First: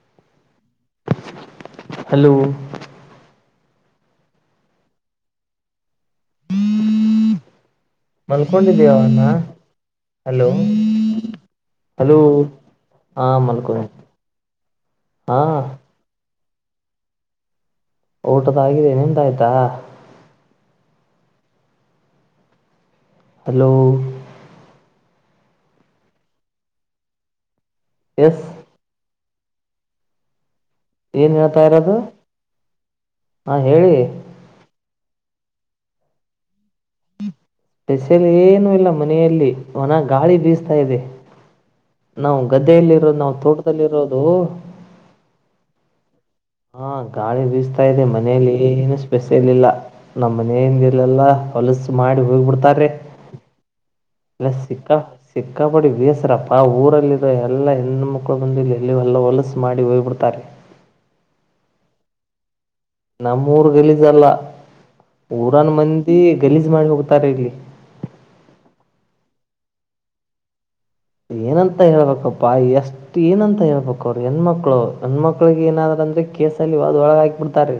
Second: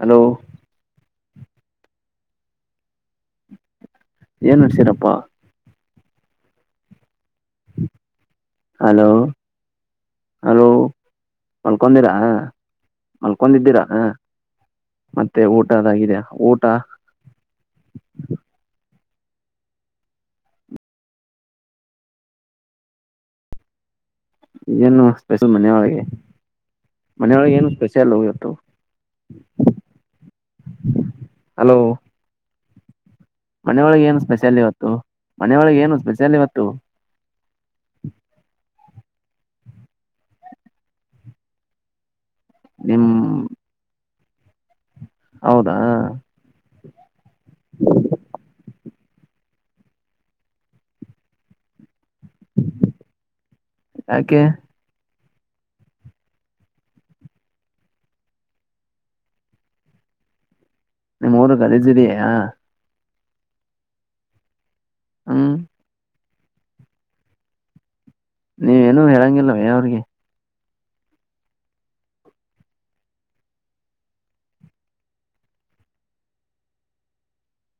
hello hello ಏನುಸೀರಪ್ಪಾ ಮಲ್ಕೊಂಡಿದೀಯ hello ಅವನ್ನ ಹಲೋ ಮಲ್ಕಂದೀರ ಹಲೋ ಹಾ ಹಾ ಮಲ್ಕಂದಂದಿದ್ದಿರಾ ಮಲ್ಕೊಂಡೆ ಹಾ ಹಾ ಮತ್ತೆ ಊಟದಾಗಿದ್ಯಾ ಊಟ ಊಟದಗಿದೆ ನಿಂತ ಆಾಯ್ತಾ ಹಲೋ ಏನು ಸ್ಪೆಷಲ್ ಮನೆಯೊಳಗೆ ಮನೆಯೊಳಗೆ ಏನು ಸ್ಪೆಷಲ್ ಎಸ್ ಹೋಗಿತ್ತು ಏನ್ ಹೇಳ್ತಾ ಇರೋದು ಹಾಂ ಹೇಳಿ ಮನೆೆಯೊಳಗೆ ಏನು ಸ್ಪೆಷಲ್ ಇವತ್ತು ಮನೆಯೊಳಗೆ ಏನು ಸ್ಪೆಷಲ್ ಇವತ್ತು ಸ್ಪೆಷಲ್ ಏನುೂ ಇಲ್ಲ ಮನೆಯಲ್ಲಿ ಒನ ಗಾಳಿ ಬೀಸ್ತಾ ಇದೆ ನಾವು ಗದ್ದೆಯಲ್ಲಿ ನಿಮ್ ಇರೋದು ನಾವವು ತೋಟದಲ್ಲಿರೋದು ಹೌದಾ ಹಾ ಗಾಳಿ ಬೀಸ್ತಾ ಇದೆ ಮನೆಯಲ್ಲಿ ಏನು ಸ್ಪೆಸ್ ಇಲ್ಲ ನಮ್ಮ್ ಮನನ್ಲಲ್ಲ ಕೆಲಸ ಮಾಡಿ ಹೋಗ್ ಬಿಿಡ್ತಾರೀ [inaudible] ಯಾಕೆ ಲಸಿಕ ಚಕ್ಕಬಡ್ಡಿ ಬೇಸರಪ್ಪ ಊರಲ್ಲಿರ ಎಲ್ಲ ಹೆಣ್ಣ ಮಕ್ಳು ಬಂದ ಎಲ್ಲಿ ಹೊಲ್ಲ ಹೊಲಸು ಮಾಡಿ ಹೋಗ್ಬ ಬಿಡ್ತಾರೆ ನಿಮ್ಮ್ೂರು ಕಲಿದ್ದ್ರಯ ನಮ್ಮೂರ್ ಲಿದಲ್ಲ ಹ್ಮ್ ಊರನ್ ಮಂದಿ ಗಲೀಜು ಮಾಡಿ ಹೋಗ್ತಾರೆ ಇರಲಿ ನೀವೇನುೂ ಹೇಳಂಗಿಲ್ಲವಏ ಅವ್ರಿಗೆ ಏನಂತ ಹೇಳ್ಬೇಕಪ್ಪಾ ಎಷ್ಟು ಏನಂತ ಹೇಳ್ಬೇಕ ಅವ್ರರು ಹೆಣ್ಮಕ್ಳು ಹೆಣ್ಮಕ್ಳಿಗೆ ಏನಾದ್ರೂ ಅಂದ್ರೆ ಕೇಸಲ್ಲಿ ಹಾದ ಒಳಗೆ ಹಾಕಿಬಿಡ್ತಾರೆ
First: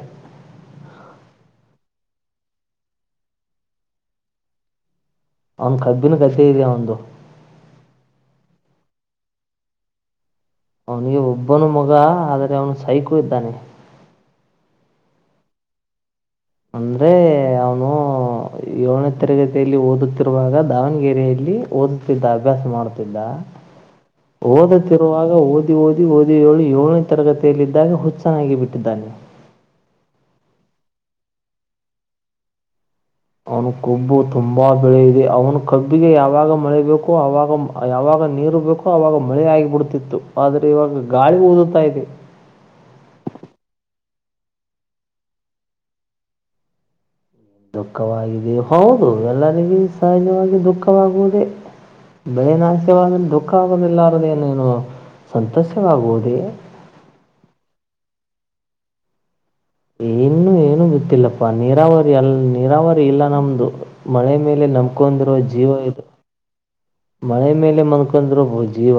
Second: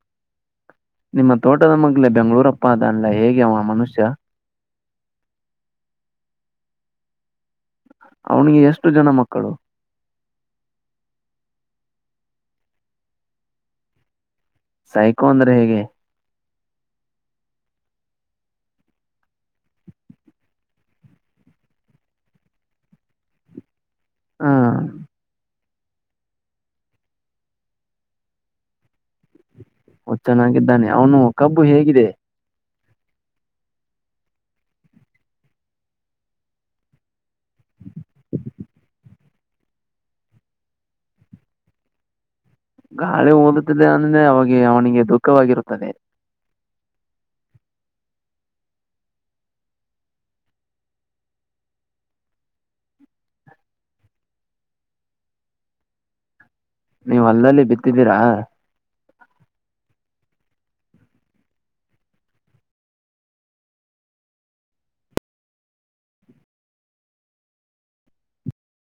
ನಿಮ್ಮ ತೋಟದ ಮಗ್ಲ ಬೆಂಗಳೂರಪ್ಪ ಅ ಅಲ್ಲ ಹೇಗೆ ಅವ ಮನುಷ್ಯ ಅವನ್ ಕಬ್ಬಿನ ಕತೆೆ ಇದಯ ಒಂದು ಅವನಿಗೆ ಎಷ್ಟು ಜನ ಮಕ್ಕಳು ಅವನಿಗೆ ಒಬ್ಬನು ಮಗ ಆದರೆ ಅವನು ಸೈಕು ಇದ್ದಾನೆ ತಾಯ್ಕೋ ಅಂದ್ರೆ ಹೇಗೆ ಅಂದ್ರೆ ಅವನು ಏ ದ ತರಗತಿಯಲ್ಲಿ ಓದುತ್ತಿರುವಾಗ ದಾವಣಗೆರೆಯಲ್ಲಿ ಓದುತ್ತಿದ್ದ ಅಭ್ಯಾಸ ಮಾಡುತ್ತಿದ್ದ ಹ್ಮ್ ಓದ ತರುವಾಗ ಊದ ಓದಿ ಓದಿ ಓದಿ ಏಳು ಏಳನೇ ತರಗತಿಯಲ್ಲ ಇದಿದ್ದಾಗ ಹುಚ್ಚನ್ನಾಗಿ ಬಿಟ್ಟಿದ್ದಾನೆ ಚೆನ್ನಾಗಿದ್ದಾನೆ ಅವನು ಕಬ್ಬು ಹೇಗಿದೆ ಅವನು ಕೊಬ್ಬು ತುಂಬಾ ಬೆಳೆ ಇದೆ ಅವನು ಕಬ್ಬಿಗೆ ಯಾವಾಗ ಮಳೆಬೇಕು ಅವಾಗ ಯಾವಾಗ ಾಗ ನೀರು ಬೇಕೋ ಆವಾಗ ಮಳೆ ಆಗಿಬ ಬಿಡ್ತಿತ್ತು ಆದ್ರೆ ಇವಾಗ ಗಾಳಿ ಓದುತ್ತಾ ಇದೆ ಗಾಳಿ ಓದುತ್ತಿಲ್ಲ ಅಂದ್ರೆ ಅವಿಗೆ ಅವನಿಗೆ ದುಃಖವಾಗಿರುತ್ತದೆ ದುಃಖವಾಗಿದೆ ಹೌದು ಎಲ್ಲರಿಗೂ ಸಹಜವಾಗಿ ದುಃಖವಾಗುವುದೇ ಭಯನಾಶವಾದ ದುಃಖ ಆಗೋುದಿಲ್ಲಾರರದು ಏನ ಏನು ಸಂತಸವಾಗುವುದೇ ನೀವು್ ಅಲ್ಲಲ್ಲಿ ಬಿತ್ತಿದ್ದೀರಾ ಇಏನ್ನು ಏನು ಗೊತ್ತಿಲ್ಲಪ್ಪಾ ನೀರಾವರಿ ಅಲ್ ನೀರಾವರಿ ಇಲ್ಲ ನಮ್ದು ಮಳೆ ಮೇಲೆ ನಂಬಕೊಂಡಿರುವ ಜೀವ ಇದು ಮಳೆ ಮೇಲೆ ಮನ್ಕಂದ್ರರು ಜೀವ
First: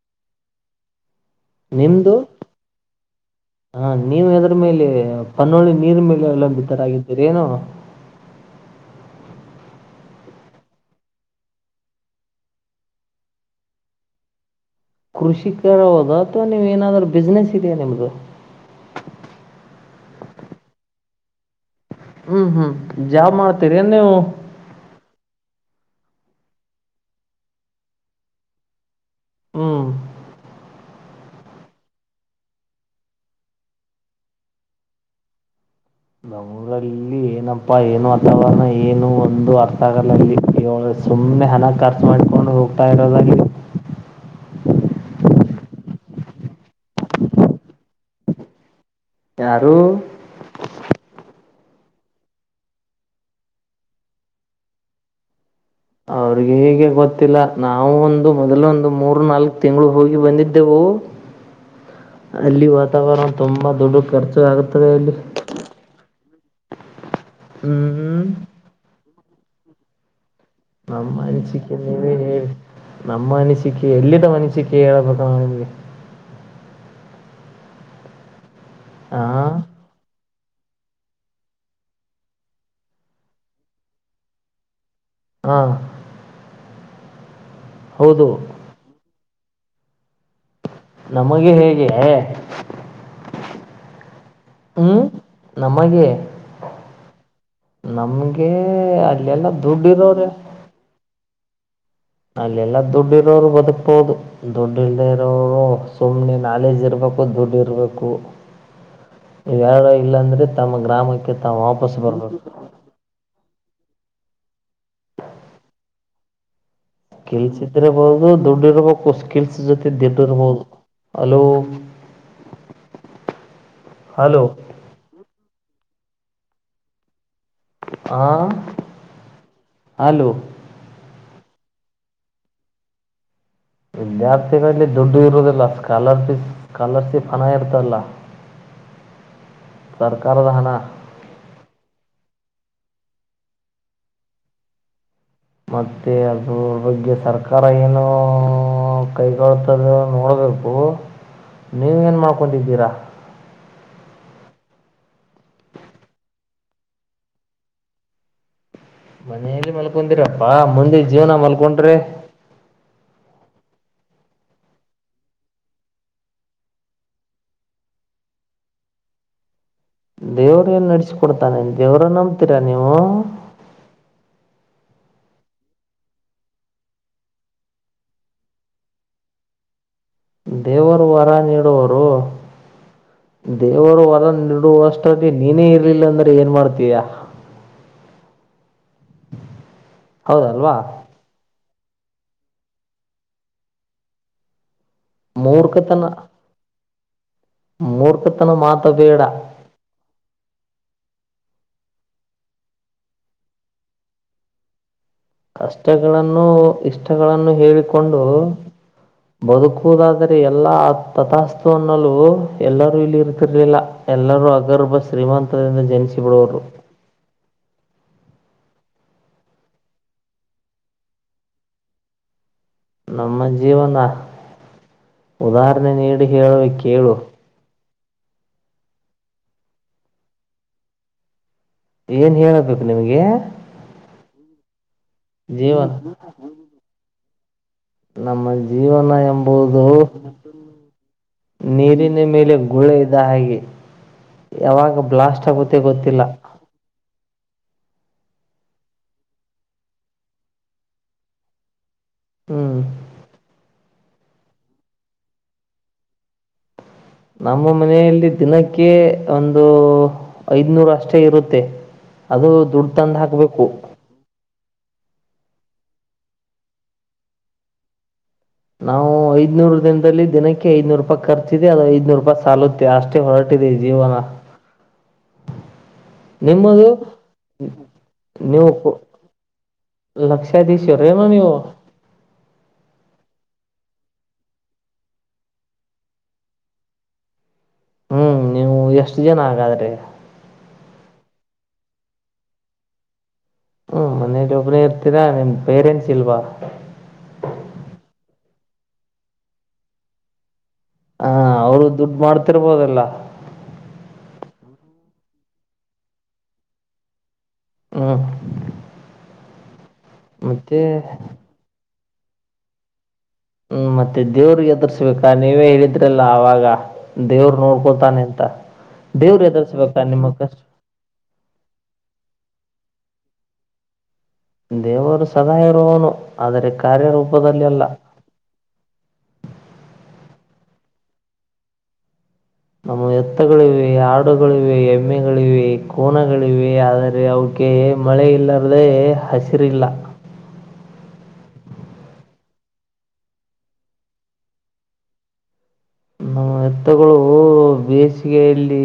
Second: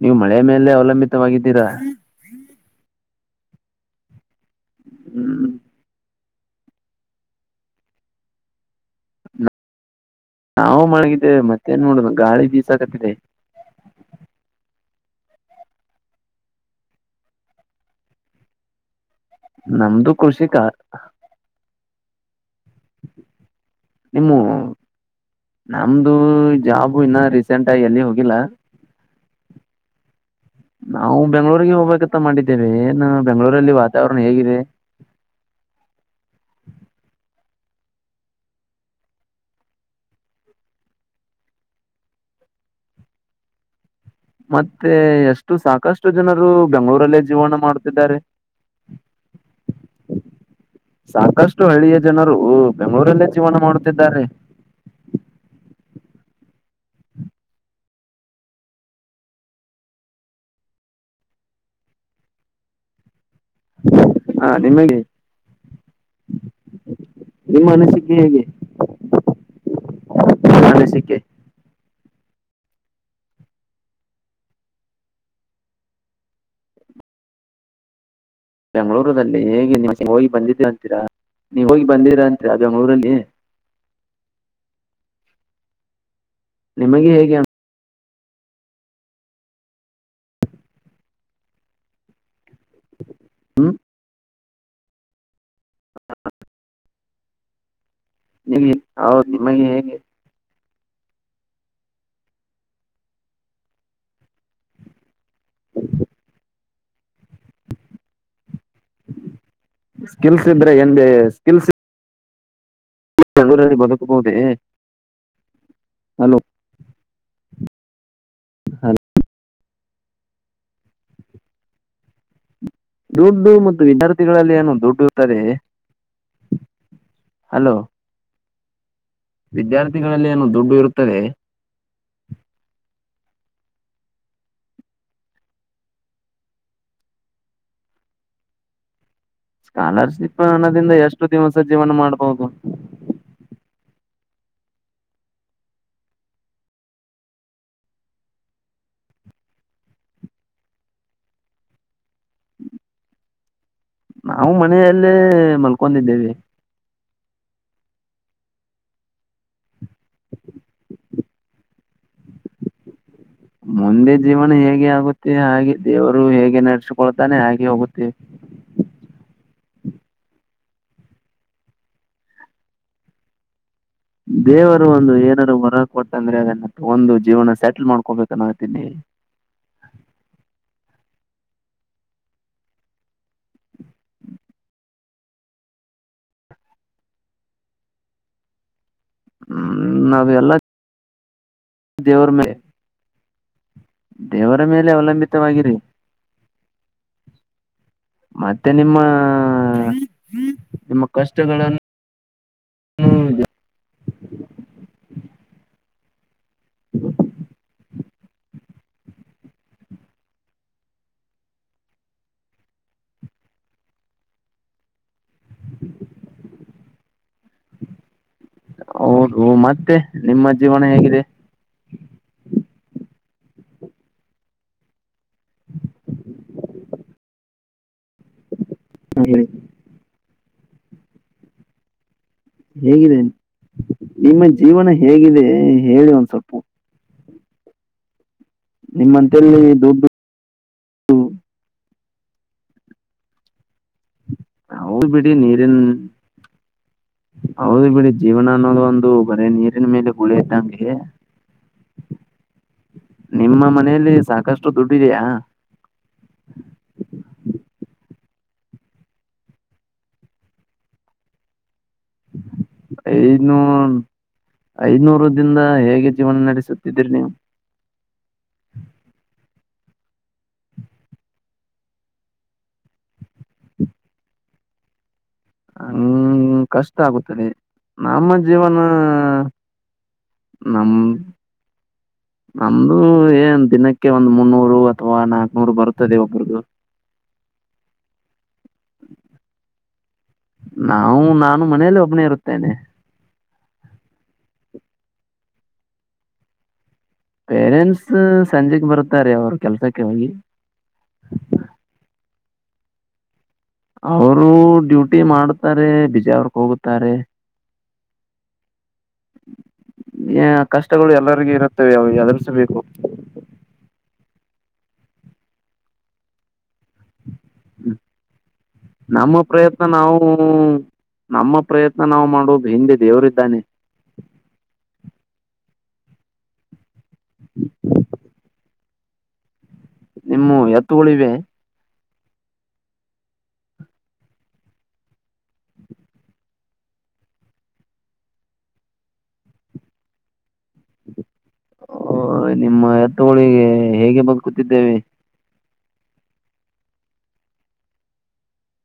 ನೀವು ಮಳೆ ಮೇಲೆ ಅವಲಂಬಿತವಾಗಿದ್ದೀರಾ ಹಾ ನೀವ ಎದ್ರ ಮೇಲೆ ಹ್ಮ್ ಪನ್ನುಳ್ಳಿ ನೀರ್ ಮೇಲೆ ಲಂಬಿತರಾಗಿದ್ದೀರಿ ಏನು ನಾವು ಮಳಗಿದ್ದೇವೆ ಮತ್ತೇನ್ ನೋಡುದು ಗಾಳಿ ಬೀಸಾಕತ್ತಿದೆ ಕೃಷಿಕರ ಹೋದ ಅಥವಾ ನೀವ್ ಏನಾದ್ೂ ಬಿಸ್ನೆಸ್ ಇದೆಯಾ ನಿಮ್ದು ನಮ್ದು ಕೃಷಿಕ ಹ್ಮ್ ಹ್ಮ್ ಜಾ ಮಾಡ್ತೀರಿ ಏನ್ ನೀವು ದು ಜಾಬು ಇನ್ನ ರೀಸೆಂಟ್ ಆಗಿ ಎಲ್ಲಿ ಹೋಗಿಲ್ಲ ಹ್ಮ್ ನಾವು ಬೆಂಗಗಳೂರಿಗೆ ಹೋಗ್ಬೇಕಂತ ಮಾಡಿದ್ದೇವೆ ಏನ್ ಬೆಂಗಳೂರಲ್ಲಿ ವಾತಾವರಣ ಹೇಗಿದೆ ನಮ್ಮೂರಲ್ಲಿ ಏನಪ್ಪಾ ಏನು ಅಥವಾನ ಏನು ಒಂದು ಅರ್ಥಗಳಲ್ಲಿ ಕಳ ಸುಮ್ಮ್ನೆ ಹನ ಖರ್ಚು ಮಾಡ್ಕೊಂಡು ಹೋಗ್ತಾ ಇರೋದಾಗಿ ಮತ್ತೆ ಎಷ್ಟು ಸಾಕಷ್ಟು ಜನರು ಬೆಂಗಳೂರಲ್ಲೇ ಜೀವನ ಮಾಡ್ತಿದ್ದಾರೆ ಯಾರು ಎಷ್ಟು ಹಳ್ಳಿಯ ಜನರು ಬೆಂಗಳೂರಲ್ಲೇ ಜೀವನ ಮಾಡುತ್ತಿದ್ದಾರೆ ಅವ್ರಿಗೆ ಹೀಗೆ ಗೊತ್ತಿಲ್ಲ ನಾವವು ಒಂದು ಮೊದಲು ಒಂದು ಮೂರ್ ನಾಲ್ಕು ತಿಂಗಳು ಹೋಗಿ ಬಂದಿದ್ದೆವು ಅಲ್ಲಿ ವಾತಾವರಣ ತುಂಬಾ ದೊಡ್ಡ ಖರ್ಚು ಹ ಆಗತದೆ ನಿಮಗೆ ಅಲ್ಲಿ ನಿಮ್ಮ ಅನಿಸಿಕ ಹ್ಮ್ ಹೇಗೆ ನಿಮ್ಮ ಅನಿಸಿಕೆ ನಮ್ಮ ಅನಸ ನೀ ಹೇಳಿ ನಮ್ಮ ಅನಿಸಿಕೆ ಎಲ್ಲಿಿದ್ದ ಅನಿಸಿಕೆ ಹೇಳೇಬೇಕ ನಾ ನಿಮ್ಗೆ ಆ ಬೆಂಗಳೂರಲ್ಲಿ ಹೇಗೆ ನಿಮ ಹೋಗಿ ಬಂದಿ ಅಂತೀರಾ ನೀವ್ ಹೋಗಿ ಬಂದಿರಾ ಅಂತೀರಾ ಅದ ಒಂಗ ಊರಲ್ಲಿ ಹಾ ನಿಮಗೆ ಹೇಗೆ ಹೌದು ನಮಗೆ ಹೇಗೆ ಹ್ಮ ಹ್ಮ್ ನಮಗೆ ನಮ್ಗೆ ನಿಮಗೆ ಹೌದು ಅಲ್ಲೆಲ್ಲಾ ನಿಮಗೆ ದುಡ್ಡು ಹೇಗೆ ಇರಾವ್ರೆ ಅಲ್ಲೆಲ್ಲಾ ದುಡ್ಡಿ ಇರೋರು ಬದುಕ್ಬಹುದು ದುಡ್ಡು ಇಲ್ದ ಇರೋರು ಸುಮ್ಮ್ನೆ ನಾಲೇಜ್ ಇರ್ಬು ತಪದ ದುಡ್ಡಿ ಇರಬೇಕು ಇರಡ ಇಲ್ಲಾಂದ್ರೆ ಸ್ಕಿಲ್ಸ್ ಇದ್ರೆ ತಮ್ಮ ಏನ್ ಗ್ರಾಮಕ್ಕೆ ತಾವು ವಾಪಸ್ ಬರ್ಬು ಬೆಗಳೂರಲ್ಲಿ ಬದುಕಬಹುದೇ ಹಲೋ ಕಿಲ್ಸ ಇದ್ರರಬಹುದು ದುಡ್ಡಿ ಇರ್ಬೇಕು ಸ್ಕಿಲ್ ದಟ ಅಲೋ ದುಡ್ಡು ಮತ್ತು ವಿದ್ಯಾರ್ಥಿಗಳಲ್ಲಿ ಏನು ದುಡ್ಡುತ್ತರೆ ಹಾ ವಿದ್ಯಾರ್ಥಿಗಳಲ್ಲಿ ಏನ ದುಡ್ಡು ಇರುತ್ತದೆ ವಿದ್ಯಾರ್ಥಿಗಳಲ್ಲಿ ದುಡ್ಡು ಇರುೋದಿಲ್ಲ ಸ್ಕಾಲರ್ಫಿ ಸ್ಕಾಲರ್ಶಿಪ್ ಹಣ ಇರ್ತಲ್ಲ ಸ್ಕಾಲರ್ಶಿಪ್ ಸರ್ಕಾರದ ಹಣ ಹಣದಿಂದ ಎಷ್ಟು ದಿವಸ ಜೀವನ ಮಾಡ್ಬಹುದು ಮತ್ತೆ ಅದ ಬಗ್ಗೆ ಸರ್ಕಾರ ಏನು ಕೈಗೊಳ್ಳತದ ನೋಡ ಸರ್ಬೋ ನೀವ ಏನು ಮಾಡ್ಕೊಂಡಿದ್ದೀರಾ ನಾವು ಮನೆಯಲ್ಲೇ ಮಲ್ಕೊಂಡಿದ್ದೇವೆ ಮನೇಲಿ ಮಲ್ಕೊಂಡಿರಪ್ಪಾ ಮುಂದೆ ಜೀವನ ಮಲ್ಕೊಂಡ್ರೆ ಮುಂದೆ ಜೀವನ ಹೇಗೆ ಆಗುತ್ತೆ ಹಾಗೆ ದೇವರು ಹೇಗೆ ನಡೆಸ್ಕೊಳ್ತಾನೆ ಹಾಗೆ ಹೋಗುತ್ತೆ ದೇವ್ರ ಎನ್ ನಡ್ಸ್ಿಕ ಕೊಡ್ತಾನೆ ದೇವ್ರ ನಂಬ್ತೀರಾ ನೀವು ದೇವರು ಒಂದು ಏನಾದಾರರು ಹೊರ ಕೊಟ್ಟಂದ್ರೆ ಅದನ್ನ ಒಂದು ಜೀವನ ಸೆಟಲ್ ಮಾಡ್ಕೊಬೇಕ ನೋ ಹತೀನಿ ಹ ದೇವರು ವರ ನೀಡುವರು ದೇವರು ಹೊರ ನಡುವಷ್ಟಾಗಿ ನೀನೇ ಇರ್ಲಿಲ್ಲ ಅಂದ್ರೆ ಏನ್ ಮಾಡ್ತೀಯ ಹ್ಮ್ ನಾವ್ ಎಲ್ಲಾ ಹೌದಲ್ವಾ ದೇವರ ಮ ದೇವರ ಮೇಲೆ ಅವಲಂಬಿತವಾಗಿರಿ ಮೂರ್ಖತನ ಮೂರ್ಖತನ ಮತ್ತೆ ಮಾತು ನಿಮ್ಮ ಬೇಡ ನಿಮ್ಮ ಕಷ್ಟಗಳನ್ನು ಕಷ್ಟಗಳನ್ನು ಇಷ್ಟಗಳನ್ನು ಹೇಳಿಕೊಂಡು ಬದುಕುವುದಾದರೆ ಎಲ್ಲಾ ತಥಾಸ್ತು ಅನ್ನಲ್ಲೂ ಎಲ್ಲರೂ ಇಲ್ಲಿ ಇರ್ತಿರ್ಲಿಲ್ಲ ಎಲ್ಲರೂ ಅಗರ್ಬ ಶ್ರೀಮಂತದಿಂದ ಜನಿಸಿ ಬಿಡೋರು [inaudible] ಹೌದು ಮತ್ತೆ ನಿಮ್ಮ ಜೀವನ ಹೇಗಿದೆ ನಮ್ಮ ಜೀವನ ಉದಾಹರಣೆ ನೀಡಿ ಹೇಳುವ ಕೇಳು ಹೀ ಏನ್ ಹೇಳಬೇಕು ಹೇಗಿದೆ ನಿಮಗೆ ನಿಮ್ಮ ಜೀವನ ಹೇಗಿದೆ ಜೀವನ ಹೇಳಿ ಒಂದ್ ಸ್ವಲ್ಪ ನಮ್ಮ ಜೀವನ ನಿಮ್ಮಂತಲ್ಲಿ ಎಂಬುದು ದುಡ್ಡು ನೀರಿನ ಮೇಲೆ ಗುಳೆ ಇದ್ದ ಹಾಗೆ ಯಾವಾಗ ಹೌದು ಬಿಡಿ ಬ್ಲಾಸ್ಟ್ ನೀರಿನ್ ಆಗುತ್ತೆ ಗೊತ್ತಿಲ್ಲ ಹೌದು ಬಿಡಿ ಜೀವನ ಅನ್ನೋದು ಒಂದು ಬರೇ ನೀರಿನ ಮೇಲೆ ಗುಳಿ ಇದ್ದಂಗೆ ಹ್ಮ್ ನಿಮ್ಮ ಮನೆಯಲ್ಲಿ ಸಾಕಷ್ಟು ದುಡ್ಡಿದೆಯಾ ನಮ್ಮ ಮನೆಯಲ್ಲಿ ದಿನಕ್ಕೆ ಒಂದು ಐದ್ನೂರ ಅಷ್ಟೇ ಇರುತ್ತೆ ಅದು ದುಡ್ಡು ತಂದು ಐನೂ ಹಾಕಬೇಕು ಐನೂರು ಿಂದ ಹೇಗೆ ಜೀವನ ನಡೆಸುತ್ತಿದ್ದೀರಿ ನೀವು ನಾವು ಐದ್ನೂರು ದಿನದಲ್ಲಿ ದಿನಕ್ಕೆ ಐದನೂರು ರೂಪಾಯಿ ಖರ್ಚಿದಿದೆ ಅದು ಐದನೂರು ರೂಪಿ ಸಾಲುತ್ತೆ ಅಷ್ಟೇ ಹೊರಟ ಟ್ಟಜಾ [inaudible] ಹ ನಿಮ್ಮದು ಕಷ್ಟ ಆಗುತ್ತದೆ ನಮ್ಮ ಜೀವನ ನಮ ಲಕ್ಷಾಧೀಶ್ವರೇನ ನೀವು ನಮ್ದು ಏಂತ ದಿನಕ್ಕೆ ಒಂದ್ ಮುನ್ನೂರು ಅಥವಾ ನಾಕ್ನೂರು ಬರುತ್ತದೆ ಒಬ್ರದು ಹ್ಮ್ ನೀವು ಎಷ್ಟು ಜನ ಹಾಗಗಾದ್ರೆ ಮನೇಲ್ಲ ಒಬ್ನೇ ಇರುತ್ತೇನೆ ಹ್ಮ್ ಮನೇಲಿ ಒಬ್ನೇ ಇರ್ತೀರಾ ನಿಮ್ ಪೇರೆಂಟ್ಸ್ ಇಲ್ವಾ ಪೇರೆಂಟ್ಸ್ ಸಂಜೆೆಗೆ ಬರ್ತಾರೆ ಅವ್ರ ಕೆಲ್ಸಕ್ಕೆ ಹೋಗಿ ಹಾ ಅವ್ರು ದುಡ್ಡು ಮಾಡ್ತಿರ್ಬೋದಲ್ಲ ಅವರು ಡ್ಯೂಟಿ ಮಾಡತಾರೆ ಬಿಜಾವ್ರಕ್ ಹೋಗುತ್ತಾರೆ ಹ್ಮ ಕಷ್ಟಗಳು ಎಲ್ಲರಿಗೂ ಇರುತ್ತವೆ ಅವವು ಎದುರ್ರಿಸಬೇಕು ಹ್ಮ್ ಮತ್ತೆ ದೇವ್ರಿಗೆ ಎದುರ್ಸ್ಬೇಕಾ ನೀವೇ ಹೇಳಿದ್ರಲ್ಲ ಆಾಗ ದೇವರು ನೋಡ್ಕೊತಾನೆ ಎಂತ ನಮ್ಮ ಪ್ರಯತ್ನ ನಾವು ನಮ್ಮ ಪ್ರಯತ್ನ ನಾವು ಮಾಡೋದು ಹಿಂದೆ ದೇವರು ಇದ್ದಾನೆ ದೇವರು ಸದಾ ಇರುವನು ಆದರೆ ಕಾರ್ಯರೂಪದಲ್ಲಿ ಅಲ್ಲ [inaudible] ಹ ಎತ್ತುಗಳ ಇಿವೆ ನಮ್ಮ ಎತ್ತಗಳಿವೆ ಹಾಡುಗಳಿವೆ ಎಮ್ಮೆಗಳಿವೆ ಕೋನಗಳಿವೆ ಆದರೆ ಕೆ ಮಳೆ ಇಲ್ಲಾರದೆೇ ಹಸಿರಿಲ್ಲ [inaudible] ನಿಮ್ಮ ಎತ್ತ ಹಳಿಗೆ ಹೇಗೆ ಬದುಕೂತಿದ್ದೇವೆ ನಮ್ಮ ಎತ್ತಗಳು ಬೇಸಿಗೆಯಲ್ಲಿ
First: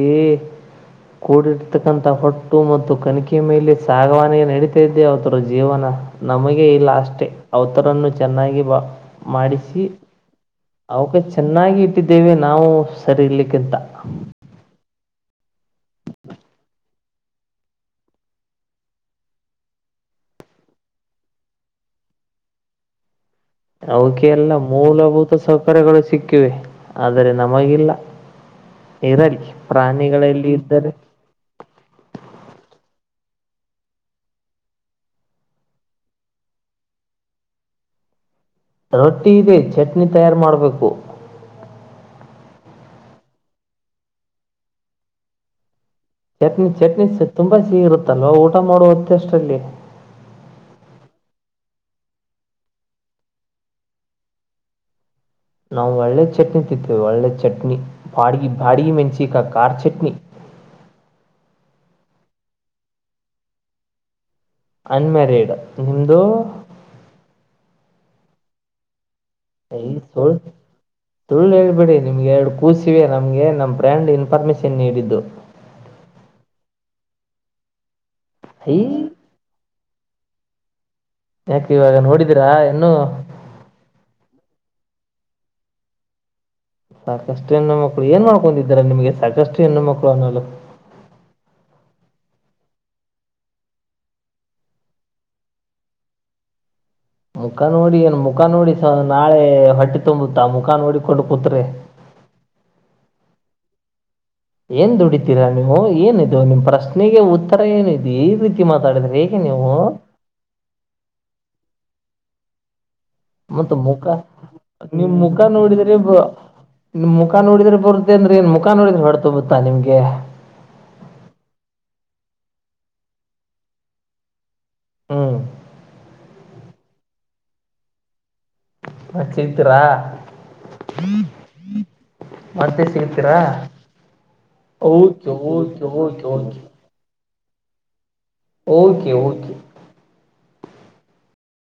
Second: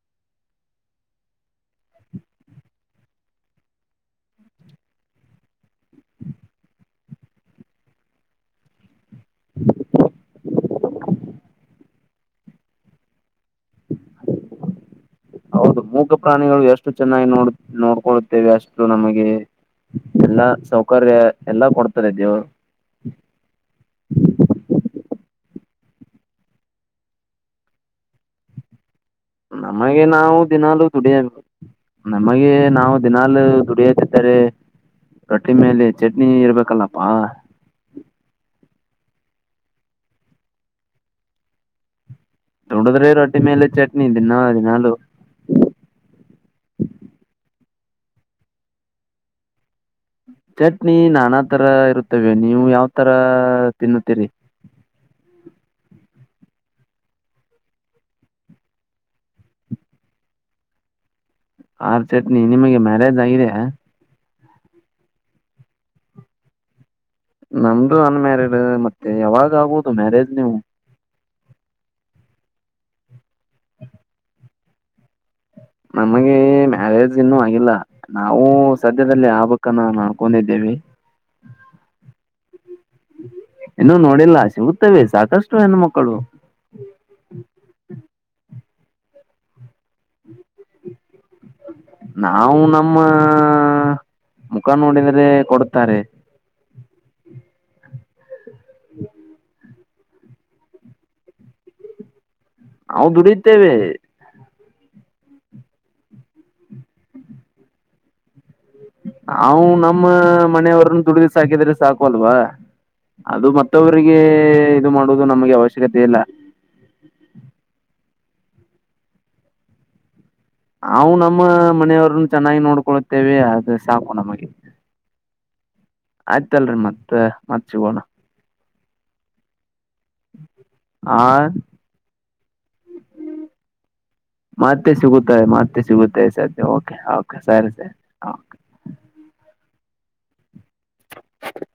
ಕೂಡಿರ್ತಕ್ಕಂತಥ ಹೊಟ್ಟು ಮತ್ತು ಕಣಿಿಕೆ ಮೇಲೆ ಸಾಗವಾಣೆ ನಡೀತಾ ಇದ್ದೆ ಅವತರ ಜೀವನ ನಮಗೆ ಇಲ್ಲ ಅಷ್ಟೆ ಅವತರನ್ನು ಚೆನ್ನಾಗಿ ಬ ಮಾಡಿಸಿ ಅವಕ ಚೆನ್ನಾಗಿ ಇಟ್ಟಿದ್ದೇವೆ ನಾವು ಸರಿ ಇರ್ಲಿಕ್ಕಂತ ಹೌದು ಮೂಗ ಪ್ರಾಣಿಗಳು ಎಷ್ಟು ಚೆನ್ನಾಗಿ ನೋಡ್ ನೋಡ್ಕೊಳ್ಳುತ್ತೇವೆ ಅಷ್ಟು ನಮಗೆ ಎಲ್ಲಾ ಸೌಕರ್ಯ ಎಲ್ಲಾ ಕೊಡ್ತಾರೆ ಇದೆವು ಅವಕೆಲ್ಲ ಮೂಲಭೂತ ಸೌಕರ್ಯಗಳು ಸಿಕ್ಕಿವೆ ಆದರೆ ನಮಗಿಲ್ಲ ಇರಲಿ ನಮಗೆ ನಾವು ಪ್ರಾಣಿಗಳಲ್ಲಿ ದಿನಲು ಇದ್ದರೆ ದುಡಿಯ ನಮಗೆ ನಾವು ದಿನಲ್ ದುಡಿಯಾಗಾರೆ ರೊಟ್ಟಿ ಮೇಲೆ ಚಟ್ನಿ ಇರ್ಬೇಕಲ್ಲಪ್ಪಾ ರೊಟ್ಟಿ ಇದೆ ಚಟ್ನಿ ತಯಾರು ಮಾಡಬೇಕು ನೋಡದ್ರಿ ರೊಟ್ಟಿ ಮೇಲೆ ಚಟ್ನಿ ದಿನಾದಿನಾಲು ಚಟ್ನಿ ಚಟ್ನಿ ತುಂಬಾ ಸೀಗ ಇರುತ್ತಲ್ವ ಊಟ ಮಾಡುವತ್ತ ಅಷ್ಟಲ್ಲಿ ಚಟ್ನಿ ನಾನಾ ತರ ಇರುತ್ತವೆ ನೀವು ಯಾವ ತರ ತಿನ್ನುತ್ತೀರಿ [inaudible] ನಾವು ಒಳ್ಳೆ ಚಟ್ನಿ ತಿತ್ತೇವಿ ಒಳ್ಳೆ ಚಟ್ನಿ ಬಾಡಗ ಬಾಡಿಗೆ ಮೆಣಸಿಕಾ ಖಾರ್ ಚಟ್ನಿ ಆರ್ ಚಟ್ನಿ ನಿಮಗೆ ಮ್ಯಾರೇಜ್ ಆಗಿದೆ ಅನ್ಮ್ಯಾರೀಡ್ ನಿಮ್ದು ನಮ್ದು ಅನ್ಮ್ಯಾರಿಡ್ ಮತ್ತೆ ಯಾವಾಗ ಈ ಆಗೋದು ಮ್ಯಾರೇಜ್ ಸುಳ್ಳು ನೀವು ಸುಳ್ಳು ಹೇಳೇಳ್ಬೇಡಿ ನಿಮ್ಗೆ ಎರಡು ಕೂಸಿವೆ ನಮಗೆ ನಮ್ಮ ಫ್ರ್ಯಾಂಡ್ ಇನ್ಫಾರ್ಮೇಶನ್ ನೀಡಿದ್ದು ನಮಗೆ ಮ್ಯಾರೇಜ್ ಇನ್ನುೂ ಆಗಿಲ್ಲ ನಾವು ಐ ಸದ್ಯದಲ್ಲಿ ಆ ಕ್ಕನಾ ನ ಕೊಡಿದ್ದೇವೆ ಯಾಕೆ ಇವಾಗ ನೋಡಿದೀರಾ ಇನ್ನುೂ ನೋಡಿಲ್ಲ ಸಿಗುತ್ತವೆ ಸಾಕಷ್ಟು ಹೆಣು ಮಕ್ಕಳು ಸಾಕಷ್ಟು ಹೆಣ್ಣು ಮಕ್ಳು ಏನ್ ಮಾಡ್ಕೊಂಡಿದ್ದಾರ ನಿಮ್ಗೆ ಸಾಕಷ್ಟು ಹೆಣ್ಣು ಮಕ್ಕಳು ಅನ್ನೋಲು ನಾವು ನಮ್ಮ ಮುಖ ನೋಡಿದ್ರೆ ಕೊಡುತ್ತಾರೆ ಮುಖ ನೋಡಿ ಏನ್ ಮುಖ ನೋಡಿ ನಾಳೆ ಹೊಟ್ಟೆ ತಂಬುತ್ತಾ ಮುಖಾನ್ ಹೊಡಿಕೊಂಡು ಕೂತ್ರೆೆ ನಾವು ದುಡಿದ್ದೇವೆ ಏನ್ ದುಡಿತೀರಾ ನೀವು ಏನಿದ ನಿಮ್ಮ್ ಪ್ರಶ್ನೆಗೆ ಉತ್ತರ ಏನಿದು ಈ ರೀತಿ ಮಾತಾಡಿದ್ರೆ ಹೇಗೆ ನಾವು ನೀವು ನಮ್ಮ ಮನೆಯವ್ರನ್ನ ದುಡಿದ್ರು ಸಾಕಿದ್ರೆ ಸಾಕುಲ್ವಾ ಅದು ಮತ್ತ ಮುಖ ಮತ್ತವರಿಗೆ ಇದು ನಿಮ್ ಮಾಡುವುದು ಮುಖ ನಮಗೆ ನೋಡಿದ್ರೆ ಅವಶ್ಯಕತೆ ಬ ಇಲ್ಲ ನಿಮ್ ಮುಖ ನೋಡಿದ್ರೆ ಬರುತ್ತೆ ಅಂದ್ರೆ ಏನ್ ಮುಖ ನೋಡಿದ್ರೆ ಹೊರತೊ ಬುತ್ತಾ ನಿಮ್ಗೆ ನಾವು ನಮ್ಮ ಮನೆಯವ್ರನ್ನು ಚೆನ್ನಾಗಿ ನೋಡ್ಕೊೊಳ್ಳುತ್ತೇವೆ ಅದು ಸಾಕು ನಮಗೆ ಹ್ಮ್ ಆಯ್ತಲ್ರಿ ಮತ್ತತ್ ಮತ್ ಸಿಗೋಣ ಹ ಚರ್ತೀರಾ ಆ ಮತ್ತೆ ಸಿಗತೀರಾ ಮತ್ತೆ ಸಿಗುತ್ತಾರೆ ಮತ್ತೆ ಸಿಗುತ್ತೆ ಓಕೆ ಸಧ್ಯ ಓಕೆಕೆ ಸರಿ ಸರಿ ಓಕೆ ಓಕೆ [unintelligible]